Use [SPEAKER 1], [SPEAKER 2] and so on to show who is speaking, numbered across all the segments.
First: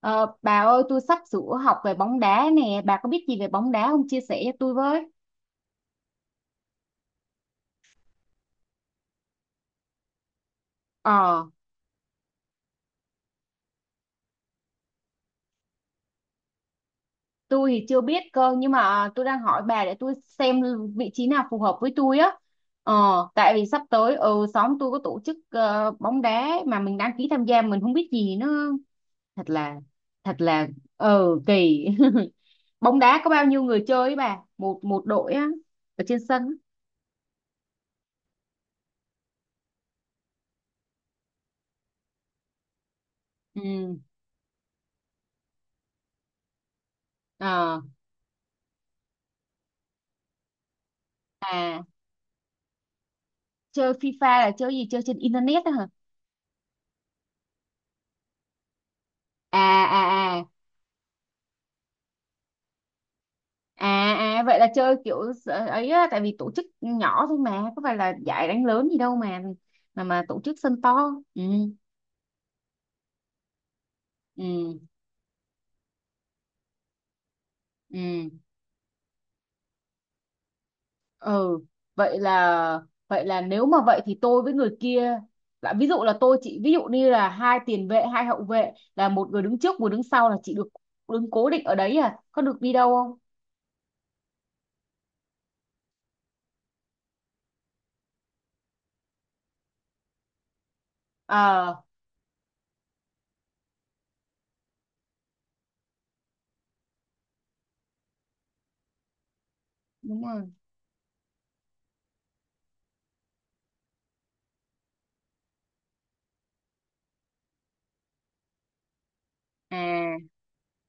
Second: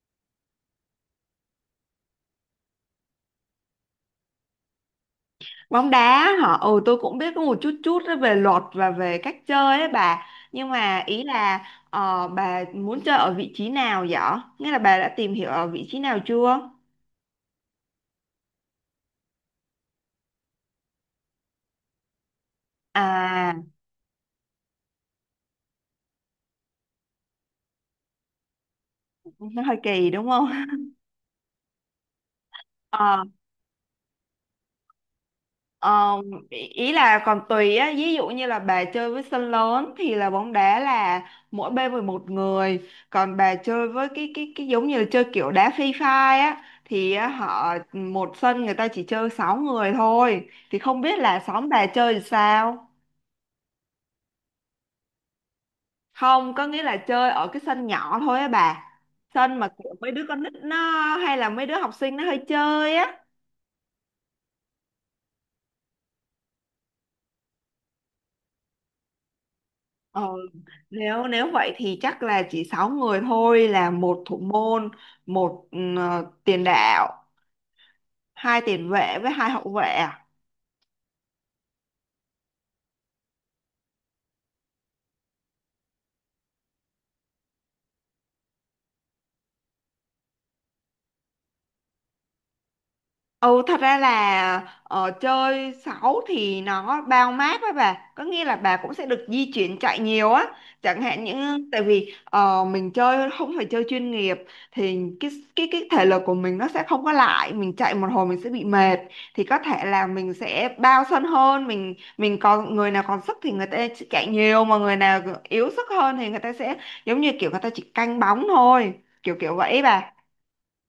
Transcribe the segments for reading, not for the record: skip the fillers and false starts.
[SPEAKER 1] Ờ, bà ơi, tôi sắp sửa học về bóng đá nè, bà có biết gì về bóng đá không? Chia sẻ cho tôi với.
[SPEAKER 2] Bóng đá hả? Ừ, tôi cũng biết có một chút chút á về luật và về cách chơi ấy bà. Nhưng mà ý
[SPEAKER 1] ờ
[SPEAKER 2] là bà muốn chơi ở vị trí nào vậy? Nghĩa là bà đã tìm hiểu ở vị trí nào chưa?
[SPEAKER 1] tôi thì chưa biết cơ, nhưng mà tôi đang hỏi bà để tôi xem vị trí nào phù hợp với tôi á. ờ Tại
[SPEAKER 2] À,
[SPEAKER 1] vì sắp tới, xóm tôi có tổ chức bóng đá, mà mình đăng ký tham gia mình không biết gì nữa. thật
[SPEAKER 2] nó
[SPEAKER 1] là
[SPEAKER 2] hơi kỳ đúng
[SPEAKER 1] thật
[SPEAKER 2] không?
[SPEAKER 1] là ờ kỳ. Bóng đá có bao nhiêu người chơi ấy bà, một một đội á? Ở
[SPEAKER 2] Ờ,
[SPEAKER 1] trên sân á.
[SPEAKER 2] ý ý là còn tùy á, ví dụ như là bà chơi với sân lớn thì là bóng đá là mỗi bên 11 người, còn bà chơi
[SPEAKER 1] Ừ.
[SPEAKER 2] với cái giống như là chơi kiểu đá Free Fire á thì á, họ
[SPEAKER 1] Ờ.
[SPEAKER 2] một sân người ta chỉ chơi 6 người thôi. Thì không biết là xóm
[SPEAKER 1] À.
[SPEAKER 2] bà chơi thì sao?
[SPEAKER 1] Chơi FIFA là chơi gì, chơi trên internet á hả?
[SPEAKER 2] Không, có nghĩa là chơi ở cái sân nhỏ thôi á bà. Sân
[SPEAKER 1] À.
[SPEAKER 2] mà kiểu mấy đứa
[SPEAKER 1] À.
[SPEAKER 2] con
[SPEAKER 1] À.
[SPEAKER 2] nít nó hay là mấy đứa học sinh nó hơi chơi á.
[SPEAKER 1] À. À. Vậy là chơi kiểu sợ- ấy á, tại vì tổ chức nhỏ thôi mà có phải là giải đánh lớn gì đâu mà, mà
[SPEAKER 2] Ờ.
[SPEAKER 1] tổ chức sân to.
[SPEAKER 2] Nếu
[SPEAKER 1] Ừ.
[SPEAKER 2] nếu vậy thì chắc là chỉ 6 người thôi: là một thủ
[SPEAKER 1] Ừ.
[SPEAKER 2] môn, một tiền đạo,
[SPEAKER 1] Ừ.
[SPEAKER 2] hai tiền vệ với hai hậu vệ. À?
[SPEAKER 1] Ừ. Vậy là, vậy là nếu mà vậy thì tôi với người kia, là ví dụ là tôi chị ví dụ như là hai tiền vệ hai hậu vệ là một người đứng trước một đứng sau là chị được đứng cố định ở đấy à, có được đi đâu không?
[SPEAKER 2] Ừ, thật ra là chơi 6 thì nó bao mát với bà. Có nghĩa là bà cũng sẽ được di chuyển chạy nhiều á. Chẳng hạn những
[SPEAKER 1] Ờ
[SPEAKER 2] tại vì mình chơi không phải chơi chuyên nghiệp. Thì cái thể lực của mình nó sẽ không có lại. Mình chạy một hồi mình sẽ bị mệt. Thì có thể là
[SPEAKER 1] đúng
[SPEAKER 2] mình
[SPEAKER 1] rồi.
[SPEAKER 2] sẽ bao sân hơn. Mình còn người nào còn sức thì người ta sẽ chạy nhiều, mà người nào yếu sức hơn thì người ta sẽ giống như kiểu người ta chỉ canh bóng thôi. Kiểu kiểu vậy bà.
[SPEAKER 1] À.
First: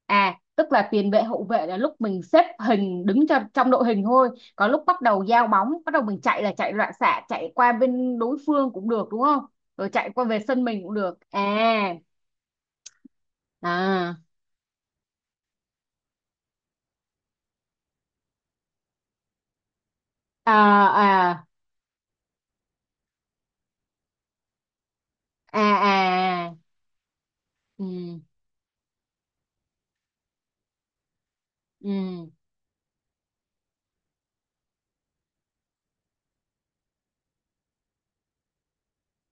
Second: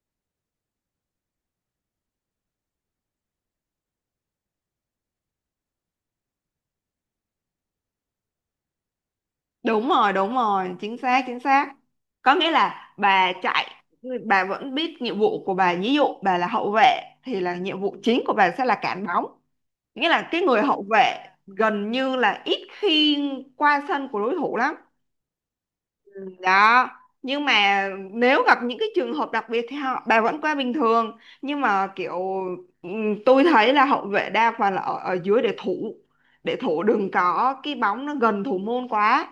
[SPEAKER 1] À. Tức là tiền vệ hậu vệ là lúc mình xếp hình đứng cho trong đội hình thôi, có lúc bắt đầu giao bóng bắt đầu mình chạy là chạy loạn xạ chạy qua bên đối phương cũng được đúng không?
[SPEAKER 2] Đúng
[SPEAKER 1] Rồi chạy
[SPEAKER 2] rồi,
[SPEAKER 1] qua
[SPEAKER 2] đúng
[SPEAKER 1] về sân
[SPEAKER 2] rồi,
[SPEAKER 1] mình cũng
[SPEAKER 2] chính
[SPEAKER 1] được
[SPEAKER 2] xác, chính
[SPEAKER 1] à?
[SPEAKER 2] xác. Có nghĩa là bà chạy,
[SPEAKER 1] À.
[SPEAKER 2] bà vẫn biết nhiệm vụ của bà. Ví dụ bà là hậu vệ thì là nhiệm vụ chính của bà sẽ là cản bóng. Nghĩa là cái
[SPEAKER 1] À.
[SPEAKER 2] người hậu vệ
[SPEAKER 1] À.
[SPEAKER 2] gần như là ít khi qua sân của đối thủ lắm.
[SPEAKER 1] À. À.
[SPEAKER 2] Đó, nhưng mà
[SPEAKER 1] Ừ.
[SPEAKER 2] nếu gặp những cái trường hợp đặc biệt thì họ bà vẫn qua bình thường. Nhưng mà kiểu
[SPEAKER 1] Ừ.
[SPEAKER 2] tôi thấy là hậu vệ đa phần là ở, ở dưới để thủ, để thủ đừng có cái bóng nó gần thủ môn quá.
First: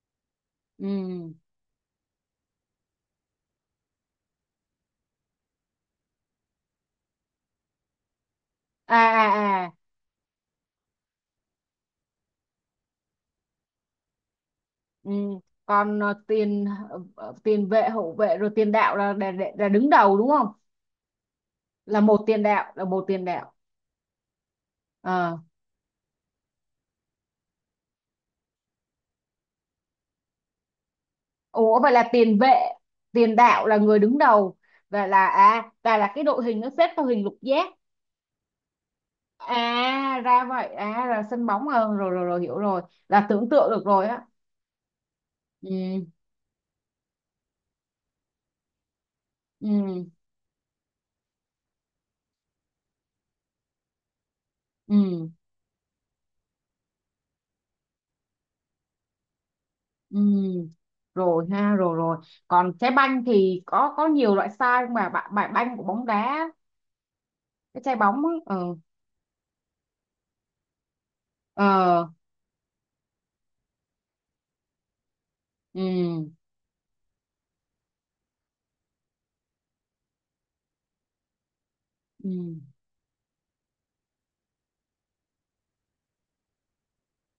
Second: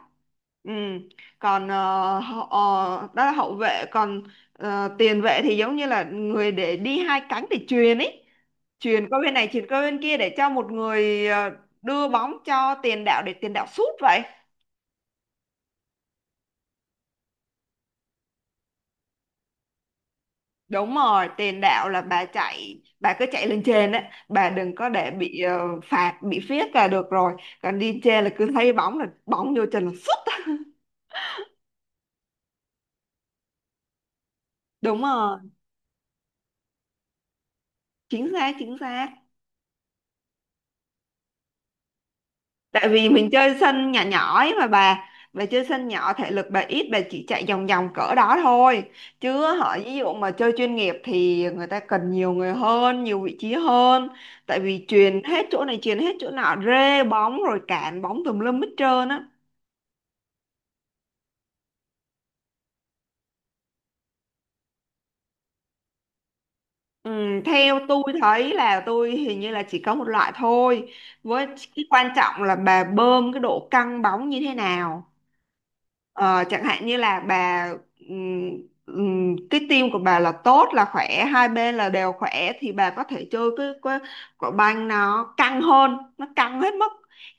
[SPEAKER 2] Ừ.
[SPEAKER 1] Ừ.
[SPEAKER 2] Còn đó là hậu vệ. Còn tiền vệ thì giống như là người để đi hai cánh để chuyền ấy,
[SPEAKER 1] À.
[SPEAKER 2] chuyền qua bên này
[SPEAKER 1] À.
[SPEAKER 2] chuyền
[SPEAKER 1] À.
[SPEAKER 2] qua bên kia để cho một người đưa bóng cho tiền đạo để tiền đạo sút vậy.
[SPEAKER 1] Ừ. Còn tiền tiền vệ hậu vệ rồi tiền đạo là đứng đầu đúng không?
[SPEAKER 2] Đúng rồi, tiền đạo
[SPEAKER 1] Là
[SPEAKER 2] là
[SPEAKER 1] một
[SPEAKER 2] bà
[SPEAKER 1] tiền đạo
[SPEAKER 2] chạy,
[SPEAKER 1] là một
[SPEAKER 2] bà cứ
[SPEAKER 1] tiền
[SPEAKER 2] chạy
[SPEAKER 1] đạo.
[SPEAKER 2] lên trên á, bà đừng có để
[SPEAKER 1] Ờ.
[SPEAKER 2] bị phạt, bị phiết là được rồi. Còn đi trên là cứ thấy bóng là bóng vô chân là sút.
[SPEAKER 1] Ủa vậy là tiền vệ, tiền đạo là người đứng đầu,
[SPEAKER 2] Đúng
[SPEAKER 1] và là
[SPEAKER 2] rồi,
[SPEAKER 1] à và là cái đội hình nó xếp theo hình lục giác.
[SPEAKER 2] chính xác, chính xác.
[SPEAKER 1] À ra vậy, à là sân bóng à, rồi rồi rồi hiểu rồi,
[SPEAKER 2] Tại vì
[SPEAKER 1] là
[SPEAKER 2] mình
[SPEAKER 1] tưởng
[SPEAKER 2] chơi
[SPEAKER 1] tượng được
[SPEAKER 2] sân nhỏ
[SPEAKER 1] rồi á.
[SPEAKER 2] nhỏ ấy mà bà chơi sân
[SPEAKER 1] Ừ.
[SPEAKER 2] nhỏ thể lực bà ít, bà chỉ chạy vòng vòng cỡ đó thôi. Chứ họ ví
[SPEAKER 1] Ừ.
[SPEAKER 2] dụ mà chơi chuyên nghiệp thì người ta cần nhiều người hơn, nhiều vị trí hơn. Tại vì chuyền
[SPEAKER 1] Ừ.
[SPEAKER 2] hết chỗ này, chuyền hết chỗ nọ, rê bóng rồi cản bóng tùm lum hết trơn á.
[SPEAKER 1] Ừ. Rồi ha, rồi rồi. Còn trái banh thì có nhiều loại size, mà bài bài banh của bóng đá,
[SPEAKER 2] Ừ, theo
[SPEAKER 1] cái trái
[SPEAKER 2] tôi
[SPEAKER 1] bóng ấy.
[SPEAKER 2] thấy
[SPEAKER 1] Ờ.
[SPEAKER 2] là tôi hình như là chỉ có một loại thôi, với cái
[SPEAKER 1] Ờ.
[SPEAKER 2] quan trọng là bà bơm cái độ căng bóng như thế nào.
[SPEAKER 1] Ừ.
[SPEAKER 2] Ờ, chẳng hạn như là bà ừm, cái tim của bà là tốt là khỏe, hai bên là đều
[SPEAKER 1] Ừ.
[SPEAKER 2] khỏe thì bà có thể chơi cái quả banh nó căng hơn, nó căng hết mức,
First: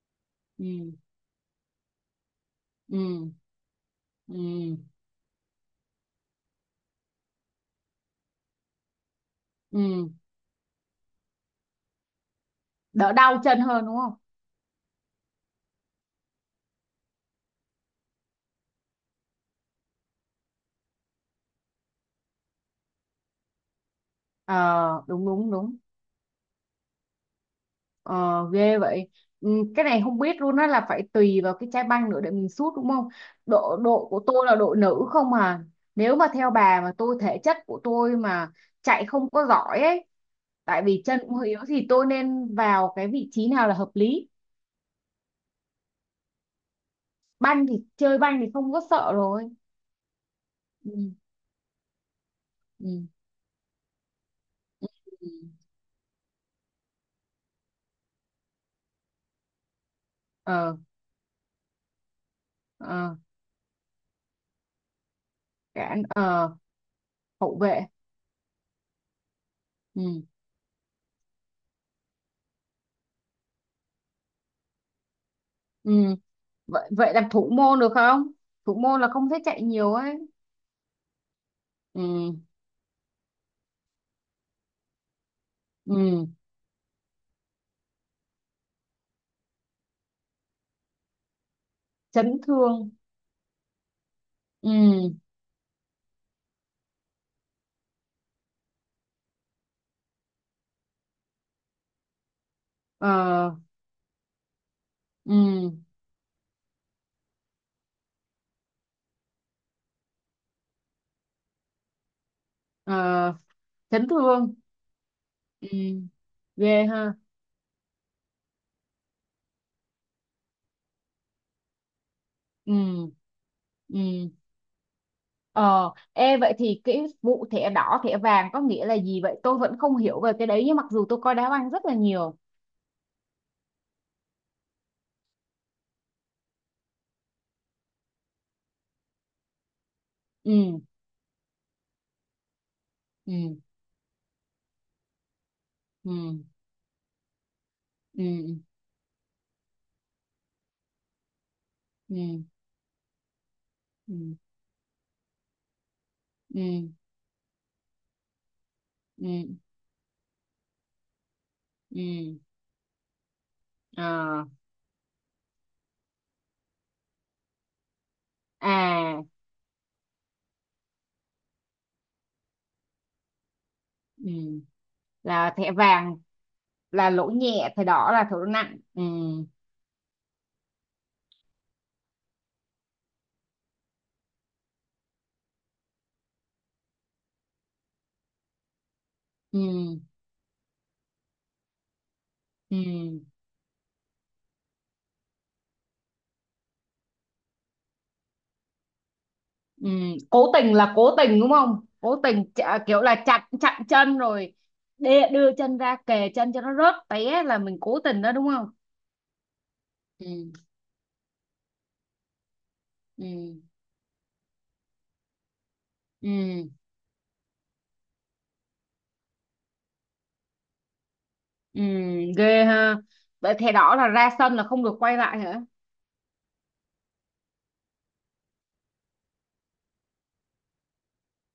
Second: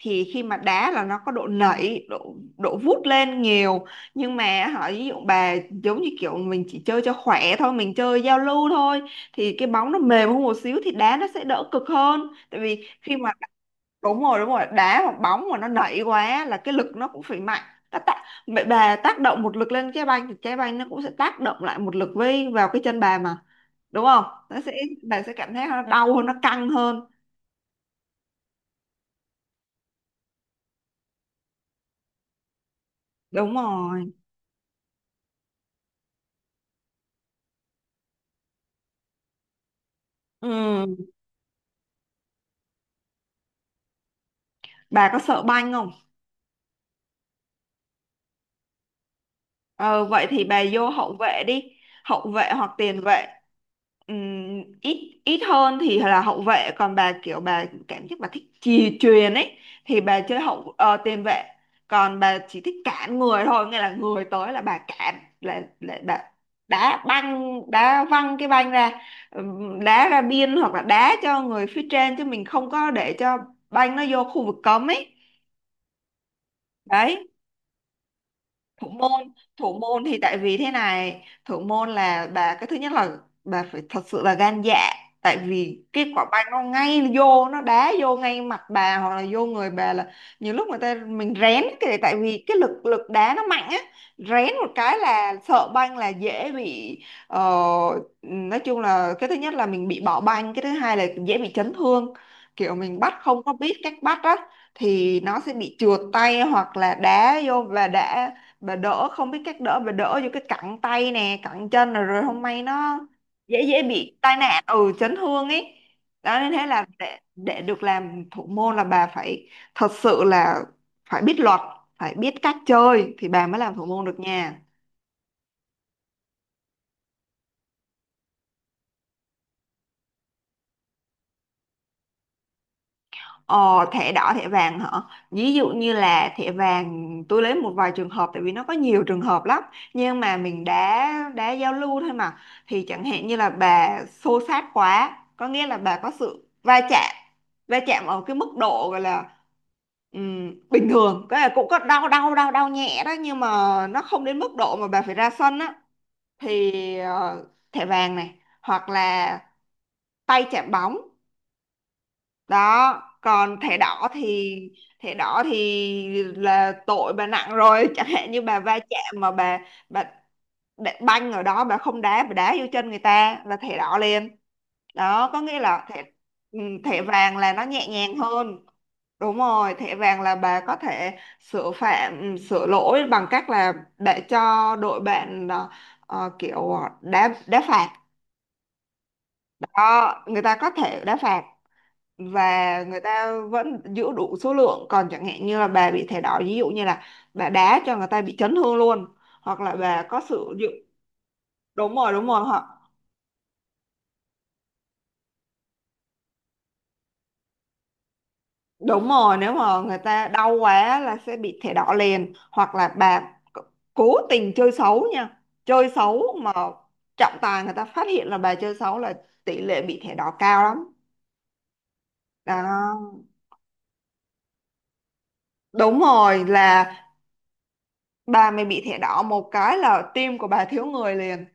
[SPEAKER 2] thì khi mà đá
[SPEAKER 1] Ừ.
[SPEAKER 2] là nó có độ nảy, độ độ
[SPEAKER 1] Ừ.
[SPEAKER 2] vút lên nhiều. Nhưng mà
[SPEAKER 1] Ừ.
[SPEAKER 2] hỏi ví dụ bà giống như kiểu mình chỉ chơi cho khỏe thôi, mình chơi giao lưu thôi, thì cái bóng nó
[SPEAKER 1] Ừ.
[SPEAKER 2] mềm hơn một xíu thì đá nó sẽ đỡ cực hơn. Tại vì
[SPEAKER 1] Đỡ
[SPEAKER 2] khi mà
[SPEAKER 1] đau chân hơn đúng không?
[SPEAKER 2] đúng rồi đá hoặc bóng mà nó nảy quá là cái lực nó cũng phải mạnh, nó tác, mẹ bà tác động một lực lên trái banh thì trái banh nó cũng sẽ tác động lại một lực với vào cái chân bà mà, đúng không? Nó sẽ,
[SPEAKER 1] Ờ,
[SPEAKER 2] bà
[SPEAKER 1] đúng
[SPEAKER 2] sẽ
[SPEAKER 1] đúng
[SPEAKER 2] cảm thấy
[SPEAKER 1] đúng.
[SPEAKER 2] nó đau hơn, nó căng hơn.
[SPEAKER 1] Ờ, ghê vậy. Ừ, cái này không biết luôn á, là phải tùy vào cái chai banh nữa để mình sút đúng không?
[SPEAKER 2] Đúng
[SPEAKER 1] Độ độ
[SPEAKER 2] rồi.
[SPEAKER 1] của tôi là độ nữ không à. Nếu mà theo bà mà tôi, thể chất của tôi mà chạy không có giỏi ấy, tại vì
[SPEAKER 2] Ừ.
[SPEAKER 1] chân cũng hơi yếu, thì tôi nên vào cái vị trí nào là hợp lý?
[SPEAKER 2] Bà có sợ banh không?
[SPEAKER 1] Banh thì chơi banh thì không có sợ rồi.
[SPEAKER 2] Ờ, vậy thì bà vô
[SPEAKER 1] Ừ.
[SPEAKER 2] hậu vệ đi, hậu vệ hoặc tiền
[SPEAKER 1] Ừ.
[SPEAKER 2] vệ. Ít
[SPEAKER 1] Ừ.
[SPEAKER 2] ít hơn thì là hậu vệ, còn bà kiểu bà cảm giác bà thích chì chuyền ấy thì bà chơi
[SPEAKER 1] ờ,
[SPEAKER 2] tiền vệ. Còn bà chỉ thích
[SPEAKER 1] ờ,
[SPEAKER 2] cản người thôi, nghĩa là người tới là bà cản, là
[SPEAKER 1] Cản,
[SPEAKER 2] bà đá
[SPEAKER 1] hậu
[SPEAKER 2] băng
[SPEAKER 1] vệ.
[SPEAKER 2] đá văng cái banh ra, đá ra
[SPEAKER 1] Ừ.
[SPEAKER 2] biên, hoặc là đá cho người phía trên, chứ mình không có để cho banh nó vô khu vực cấm ấy.
[SPEAKER 1] Ừ. Vậy vậy
[SPEAKER 2] Đấy.
[SPEAKER 1] làm thủ môn được không? Thủ
[SPEAKER 2] thủ
[SPEAKER 1] môn là không
[SPEAKER 2] môn
[SPEAKER 1] thể chạy
[SPEAKER 2] thủ
[SPEAKER 1] nhiều
[SPEAKER 2] môn
[SPEAKER 1] ấy.
[SPEAKER 2] thì tại vì thế này, thủ môn là
[SPEAKER 1] Ừ.
[SPEAKER 2] bà, cái thứ nhất là bà phải thật sự là gan dạ. Tại vì cái quả
[SPEAKER 1] Ừ.
[SPEAKER 2] banh nó ngay vô, nó đá vô ngay mặt bà hoặc là vô người bà là nhiều lúc người ta mình rén cái, tại
[SPEAKER 1] Chấn
[SPEAKER 2] vì cái lực
[SPEAKER 1] thương.
[SPEAKER 2] lực đá nó mạnh á. Rén một cái
[SPEAKER 1] Ừ.
[SPEAKER 2] là sợ banh là dễ bị ờ, nói chung là cái thứ nhất là mình bị bỏ banh, cái thứ hai là dễ bị chấn thương. Kiểu mình bắt không
[SPEAKER 1] Ờ.
[SPEAKER 2] có biết cách bắt á, thì nó sẽ bị
[SPEAKER 1] Ừ.
[SPEAKER 2] trượt tay, hoặc là đá vô và đã bà đỡ không biết cách đỡ, bà đỡ vô cái cẳng tay nè, cẳng chân rồi rồi không may nó
[SPEAKER 1] Ờ.
[SPEAKER 2] dễ dễ
[SPEAKER 1] Chấn
[SPEAKER 2] bị tai
[SPEAKER 1] thương.
[SPEAKER 2] nạn, ừ, chấn thương
[SPEAKER 1] Ừ.
[SPEAKER 2] ấy. Đó, nên thế
[SPEAKER 1] Ghê
[SPEAKER 2] là
[SPEAKER 1] ha.
[SPEAKER 2] để được làm thủ môn là bà phải thật sự là phải biết luật, phải biết cách
[SPEAKER 1] Ừ.
[SPEAKER 2] chơi thì bà mới làm thủ
[SPEAKER 1] Ừ.
[SPEAKER 2] môn được nha.
[SPEAKER 1] ờ Ê vậy thì cái vụ thẻ đỏ thẻ vàng có nghĩa là gì vậy, tôi vẫn không hiểu về cái đấy nhưng mặc dù tôi coi đá banh rất là nhiều.
[SPEAKER 2] Ờ, thẻ đỏ thẻ vàng hả? Ví dụ như là thẻ vàng, tôi lấy một vài trường hợp tại vì nó có nhiều trường hợp lắm, nhưng mà mình
[SPEAKER 1] Ừ.
[SPEAKER 2] đã giao lưu thôi mà, thì chẳng hạn như là
[SPEAKER 1] Ừ.
[SPEAKER 2] bà xô xát quá, có nghĩa là bà có
[SPEAKER 1] Ừ.
[SPEAKER 2] sự va chạm, va chạm ở cái mức
[SPEAKER 1] Ừ.
[SPEAKER 2] độ gọi là bình thường, cái là cũng có đau, đau
[SPEAKER 1] Ừ.
[SPEAKER 2] đau đau nhẹ đó, nhưng mà nó
[SPEAKER 1] Ừ.
[SPEAKER 2] không đến mức độ mà bà phải ra sân á,
[SPEAKER 1] Ừ.
[SPEAKER 2] thì thẻ vàng này, hoặc là
[SPEAKER 1] Ừ.
[SPEAKER 2] tay chạm bóng.
[SPEAKER 1] Ừ.
[SPEAKER 2] Đó, còn thẻ đỏ
[SPEAKER 1] Ờ.
[SPEAKER 2] thì, thẻ đỏ thì là tội bà nặng rồi. Chẳng hạn như bà va chạm
[SPEAKER 1] À.
[SPEAKER 2] mà bà đá- banh ở đó bà không đá, bà đá vô chân người ta là thẻ đỏ liền.
[SPEAKER 1] Ừ.
[SPEAKER 2] Đó, có
[SPEAKER 1] Là
[SPEAKER 2] nghĩa
[SPEAKER 1] thẻ
[SPEAKER 2] là thẻ,
[SPEAKER 1] vàng.
[SPEAKER 2] ừ, thẻ
[SPEAKER 1] Là lỗi
[SPEAKER 2] vàng là nó
[SPEAKER 1] nhẹ, thẻ
[SPEAKER 2] nhẹ
[SPEAKER 1] đỏ
[SPEAKER 2] nhàng
[SPEAKER 1] là lỗi
[SPEAKER 2] hơn.
[SPEAKER 1] nặng. Ừ.
[SPEAKER 2] Đúng rồi, thẻ vàng là bà có thể sửa phạm sửa lỗi bằng cách là để cho đội bạn kiểu đá, đá phạt.
[SPEAKER 1] Ừ.
[SPEAKER 2] Đó, người ta có thể đá phạt và người
[SPEAKER 1] Ừ.
[SPEAKER 2] ta vẫn giữ đủ số lượng. Còn chẳng hạn như là bà bị thẻ đỏ, ví dụ như là bà đá cho người ta bị chấn thương luôn, hoặc là
[SPEAKER 1] Ừ,
[SPEAKER 2] bà có
[SPEAKER 1] cố
[SPEAKER 2] sử dụng
[SPEAKER 1] tình là cố tình đúng không? Cố
[SPEAKER 2] đúng rồi
[SPEAKER 1] tình chạ-
[SPEAKER 2] họ
[SPEAKER 1] kiểu là chặn chặn chân rồi đê, đưa chân ra kề chân cho nó rớt té là mình cố tình đó đúng không?
[SPEAKER 2] đúng rồi, nếu mà người ta đau
[SPEAKER 1] Ừ.
[SPEAKER 2] quá là sẽ bị thẻ đỏ liền, hoặc là bà
[SPEAKER 1] Ừ.
[SPEAKER 2] c- cố tình chơi xấu nha, chơi xấu mà
[SPEAKER 1] Ừ.
[SPEAKER 2] trọng tài người ta phát hiện là bà chơi xấu là tỷ lệ bị thẻ đỏ cao lắm.
[SPEAKER 1] Ừ. Ghê ha.
[SPEAKER 2] Đó,
[SPEAKER 1] Vậy thẻ đỏ là ra sân là không được quay lại hả?
[SPEAKER 2] đúng rồi, là bà mày bị thẻ đỏ một cái là tim của bà thiếu người liền.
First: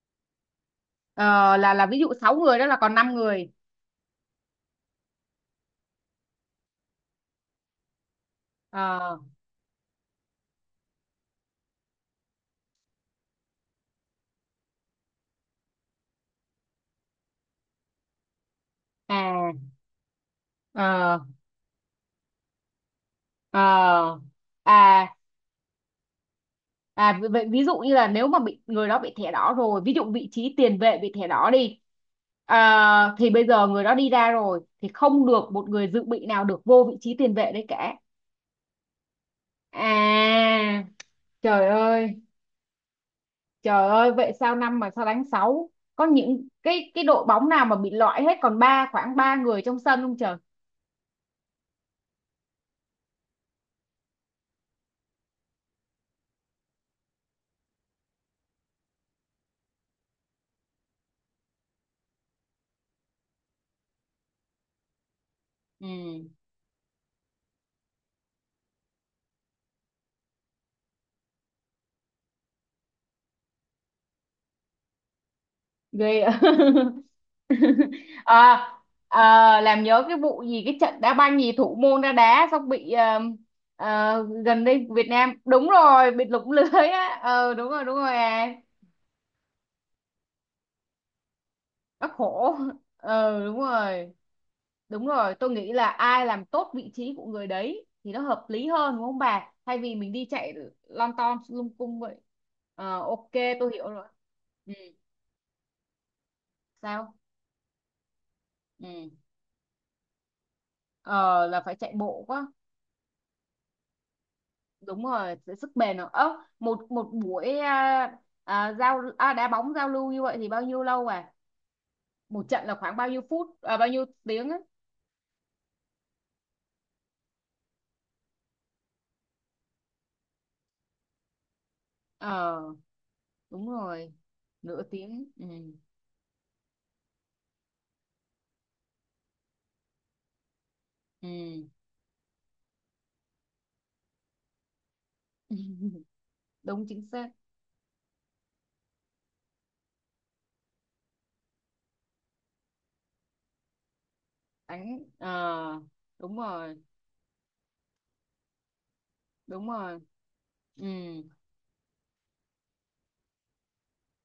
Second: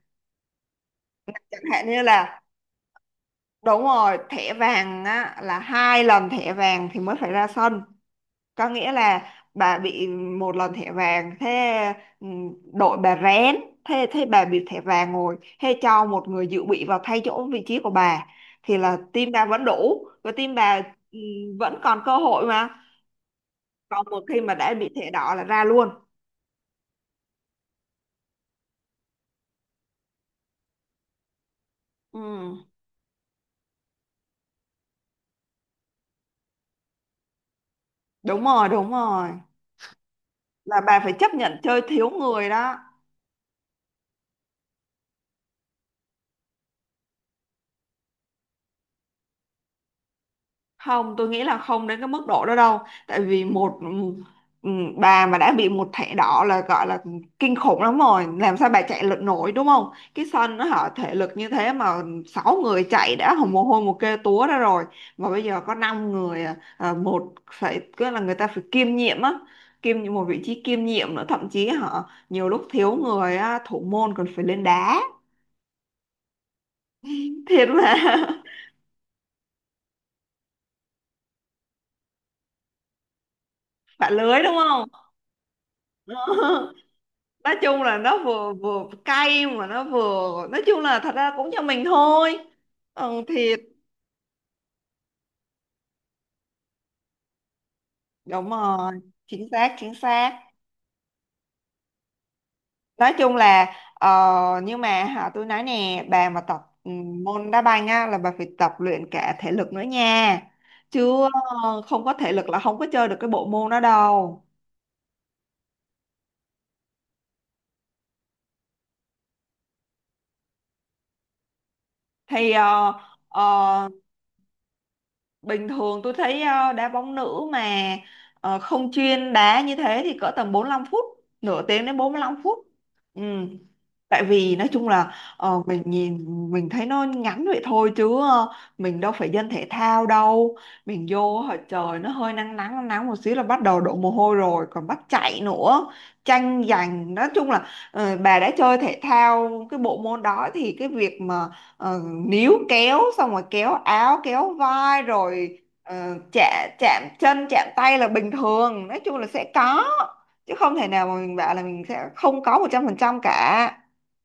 [SPEAKER 1] Ờ,
[SPEAKER 2] Chẳng hạn
[SPEAKER 1] là ví
[SPEAKER 2] như
[SPEAKER 1] dụ sáu
[SPEAKER 2] là
[SPEAKER 1] người đó là còn năm người.
[SPEAKER 2] đúng rồi, thẻ vàng á là hai lần thẻ vàng thì mới phải ra sân. Có nghĩa
[SPEAKER 1] Ờ.
[SPEAKER 2] là bà bị một lần thẻ vàng thế, ừ, đội bà rén, thế thế bà bị thẻ vàng rồi thế cho một người dự bị vào thay chỗ vị trí của bà thì là team bà
[SPEAKER 1] À.
[SPEAKER 2] vẫn đủ, và team bà, ừ,
[SPEAKER 1] Ờ.
[SPEAKER 2] vẫn còn cơ hội mà. Còn
[SPEAKER 1] Ờ.
[SPEAKER 2] một khi mà đã bị
[SPEAKER 1] À.
[SPEAKER 2] thẻ đỏ là ra luôn.
[SPEAKER 1] À, vì vậy ví dụ như là nếu mà bị người đó bị thẻ đỏ rồi, ví dụ vị trí tiền vệ bị thẻ đỏ đi,
[SPEAKER 2] Ừ,
[SPEAKER 1] à, thì bây giờ người đó đi ra rồi thì không được một người dự bị nào được vô vị trí tiền vệ đấy cả.
[SPEAKER 2] đúng rồi, đúng rồi. Là
[SPEAKER 1] À.
[SPEAKER 2] bà phải chấp nhận
[SPEAKER 1] Trời
[SPEAKER 2] chơi thiếu
[SPEAKER 1] ơi,
[SPEAKER 2] người đó.
[SPEAKER 1] trời ơi, vậy sao năm mà sao đánh sáu? Có những cái đội bóng nào mà bị loại hết còn ba khoảng ba người trong sân không trời?
[SPEAKER 2] Không, tôi nghĩ là không đến cái mức độ đó đâu, tại vì một, ừ, bà mà đã bị một thẻ đỏ là gọi là kinh khủng lắm rồi, làm sao bà chạy lực nổi, đúng không? Cái sân nó họ thể lực như thế mà sáu người chạy đã hồng mồ hôi một kê túa ra rồi, mà bây giờ có năm
[SPEAKER 1] Ừ,
[SPEAKER 2] người à, một phải cứ là người ta phải kiêm nhiệm á, kiêm nhiệm một vị trí kiêm nhiệm nữa, thậm chí họ nhiều lúc thiếu người á, thủ môn còn phải lên đá
[SPEAKER 1] ghê ạ.
[SPEAKER 2] thiệt mà.
[SPEAKER 1] À, à, làm nhớ cái vụ gì, cái trận đá banh gì thủ môn ra đá xong bị
[SPEAKER 2] Bạn lưới đúng
[SPEAKER 1] gần đây
[SPEAKER 2] không?
[SPEAKER 1] Việt Nam đúng rồi bị lủng lưới á, ờ
[SPEAKER 2] Nói chung
[SPEAKER 1] đúng
[SPEAKER 2] là
[SPEAKER 1] rồi
[SPEAKER 2] nó
[SPEAKER 1] à.
[SPEAKER 2] vừa vừa cay mà nó vừa nói chung là thật ra cũng cho mình
[SPEAKER 1] Bác
[SPEAKER 2] thôi.
[SPEAKER 1] khổ.
[SPEAKER 2] Ừ,
[SPEAKER 1] Ờ
[SPEAKER 2] thịt
[SPEAKER 1] đúng rồi, đúng rồi tôi nghĩ là ai làm tốt vị trí của người đấy thì nó hợp
[SPEAKER 2] đúng
[SPEAKER 1] lý hơn
[SPEAKER 2] rồi,
[SPEAKER 1] đúng không
[SPEAKER 2] chính
[SPEAKER 1] bà,
[SPEAKER 2] xác,
[SPEAKER 1] thay
[SPEAKER 2] chính
[SPEAKER 1] vì mình đi
[SPEAKER 2] xác.
[SPEAKER 1] chạy lon ton lung cung vậy. Ờ,
[SPEAKER 2] Nói
[SPEAKER 1] ok,
[SPEAKER 2] chung
[SPEAKER 1] tôi
[SPEAKER 2] là
[SPEAKER 1] hiểu rồi. Ừ,
[SPEAKER 2] nhưng mà hả, tôi nói nè, bà mà tập
[SPEAKER 1] sao?
[SPEAKER 2] môn đá banh á là bà phải tập luyện
[SPEAKER 1] Ừ.
[SPEAKER 2] cả thể lực nữa nha. Chứ
[SPEAKER 1] Ờ là phải chạy
[SPEAKER 2] không có
[SPEAKER 1] bộ
[SPEAKER 2] thể
[SPEAKER 1] quá.
[SPEAKER 2] lực là không có chơi được cái bộ môn đó đâu.
[SPEAKER 1] Đúng rồi, sức bền nữa. Ớ một một buổi à, à, giao à, đá bóng giao lưu như vậy thì bao nhiêu lâu à, một
[SPEAKER 2] Thì
[SPEAKER 1] trận là khoảng bao nhiêu
[SPEAKER 2] ờ,
[SPEAKER 1] phút à, bao nhiêu tiếng á?
[SPEAKER 2] bình thường tôi thấy đá bóng nữ mà không chuyên đá như thế thì cỡ tầm 45 phút, nửa tiếng đến 45 phút.
[SPEAKER 1] Ờ
[SPEAKER 2] Ừ,
[SPEAKER 1] đúng rồi,
[SPEAKER 2] tại vì nói
[SPEAKER 1] nửa
[SPEAKER 2] chung là
[SPEAKER 1] tiếng ừ.
[SPEAKER 2] mình nhìn, mình thấy nó ngắn vậy thôi, chứ mình đâu phải dân thể thao đâu, mình vô hồi
[SPEAKER 1] Ừ.
[SPEAKER 2] trời nó hơi nắng nắng nắng nắng một xíu là bắt đầu đổ mồ hôi rồi còn bắt chạy nữa, tranh
[SPEAKER 1] Đúng chính
[SPEAKER 2] giành. Nói
[SPEAKER 1] xác.
[SPEAKER 2] chung là bà đã chơi thể thao cái bộ môn đó thì cái việc mà ờ, níu kéo xong rồi kéo áo kéo vai
[SPEAKER 1] Đánh
[SPEAKER 2] rồi
[SPEAKER 1] ờ. Đúng
[SPEAKER 2] chạm,
[SPEAKER 1] rồi
[SPEAKER 2] chạm chân chạm tay là bình thường, nói chung là sẽ
[SPEAKER 1] đúng
[SPEAKER 2] có,
[SPEAKER 1] rồi.
[SPEAKER 2] chứ không
[SPEAKER 1] Ừ
[SPEAKER 2] thể nào mà mình bảo là mình sẽ không có 100% cả.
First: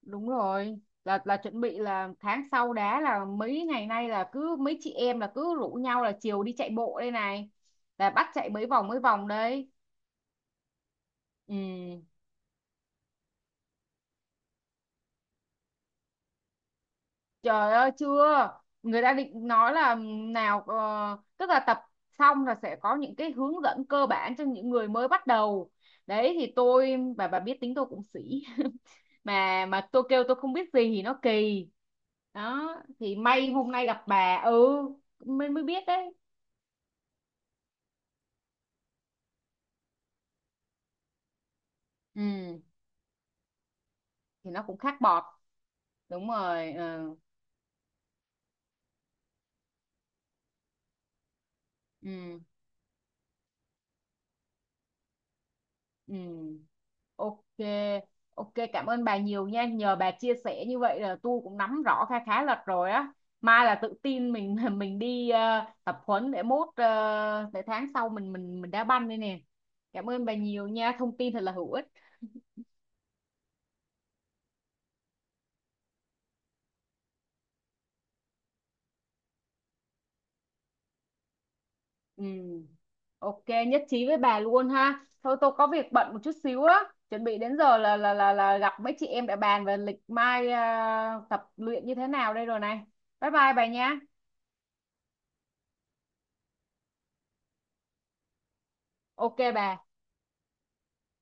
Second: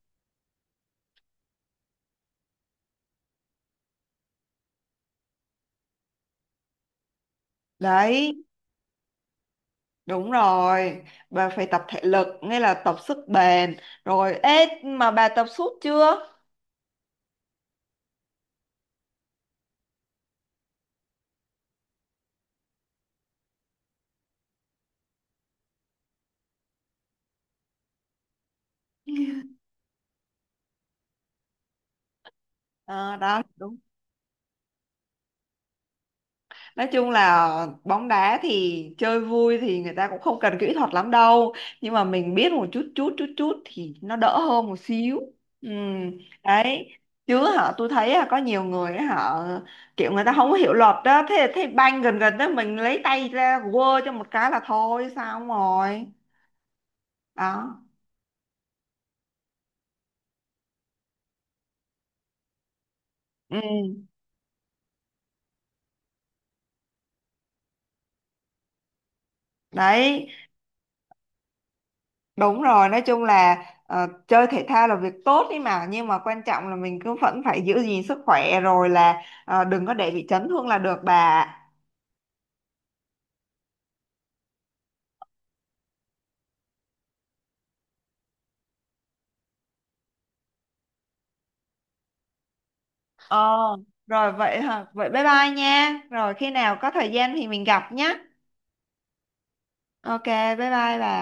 [SPEAKER 1] đúng rồi, là chuẩn bị là tháng sau đá, là mấy ngày nay là cứ mấy chị em là cứ rủ nhau là chiều đi chạy bộ đây này, là bắt
[SPEAKER 2] Đấy,
[SPEAKER 1] chạy mấy vòng đấy.
[SPEAKER 2] đúng rồi. Bà phải tập thể
[SPEAKER 1] Ừ.
[SPEAKER 2] lực, nghĩa là tập sức bền. Rồi, ê, mà bà tập suốt chưa?
[SPEAKER 1] Trời ơi chưa. Người ta định nói là, nào tức là tập xong là sẽ có những cái hướng dẫn cơ bản cho những người mới bắt đầu. Đấy thì tôi, bà biết tính tôi cũng sĩ. Mà tôi kêu tôi không biết gì thì nó kỳ. Đó.
[SPEAKER 2] À,
[SPEAKER 1] Thì
[SPEAKER 2] đó,
[SPEAKER 1] may hôm
[SPEAKER 2] đúng.
[SPEAKER 1] nay gặp bà. Ừ. Mới mới biết đấy.
[SPEAKER 2] Nói chung là bóng đá thì chơi vui thì người ta cũng không cần kỹ thuật lắm đâu. Nhưng mà mình biết
[SPEAKER 1] Ừ.
[SPEAKER 2] một chút chút chút chút thì nó đỡ
[SPEAKER 1] Thì nó
[SPEAKER 2] hơn một
[SPEAKER 1] cũng khác
[SPEAKER 2] xíu.
[SPEAKER 1] bọt.
[SPEAKER 2] Ừ,
[SPEAKER 1] Đúng rồi
[SPEAKER 2] đấy.
[SPEAKER 1] ừ.
[SPEAKER 2] Chứ họ tôi thấy là có nhiều người ấy, họ kiểu người ta không có hiểu luật đó. Thế thế banh gần gần
[SPEAKER 1] Ừ.
[SPEAKER 2] đó mình lấy tay ra quơ cho một cái là thôi, sao không rồi.
[SPEAKER 1] Ừ. Ok,
[SPEAKER 2] Đó.
[SPEAKER 1] ok cảm ơn bà nhiều nha. Nhờ bà chia sẻ như vậy là tôi cũng nắm rõ khá khá lật rồi á.
[SPEAKER 2] Ừ.
[SPEAKER 1] Mai là tự tin mình mình đi tập huấn để mốt để tháng sau mình đá banh đây nè. Cảm ơn
[SPEAKER 2] Đấy,
[SPEAKER 1] bà nhiều nha, thông tin thật là hữu ích.
[SPEAKER 2] đúng rồi, nói chung là chơi thể thao là việc tốt ấy mà, nhưng mà quan trọng là mình cứ vẫn phải giữ gìn sức khỏe rồi là đừng có để bị chấn thương là được bà. Ạ.
[SPEAKER 1] Ừ. Ok, nhất trí với bà luôn ha. Thôi tôi có việc bận một chút xíu á. Chuẩn bị đến giờ là là gặp mấy chị em để bàn về lịch mai tập luyện như thế nào đây rồi này. Bye bye
[SPEAKER 2] Ờ,
[SPEAKER 1] bà nha.
[SPEAKER 2] rồi vậy hả? Vậy bye bye nha. Rồi khi nào có thời gian thì mình gặp nhé.
[SPEAKER 1] Ok bà.
[SPEAKER 2] Ok, bye bye bà.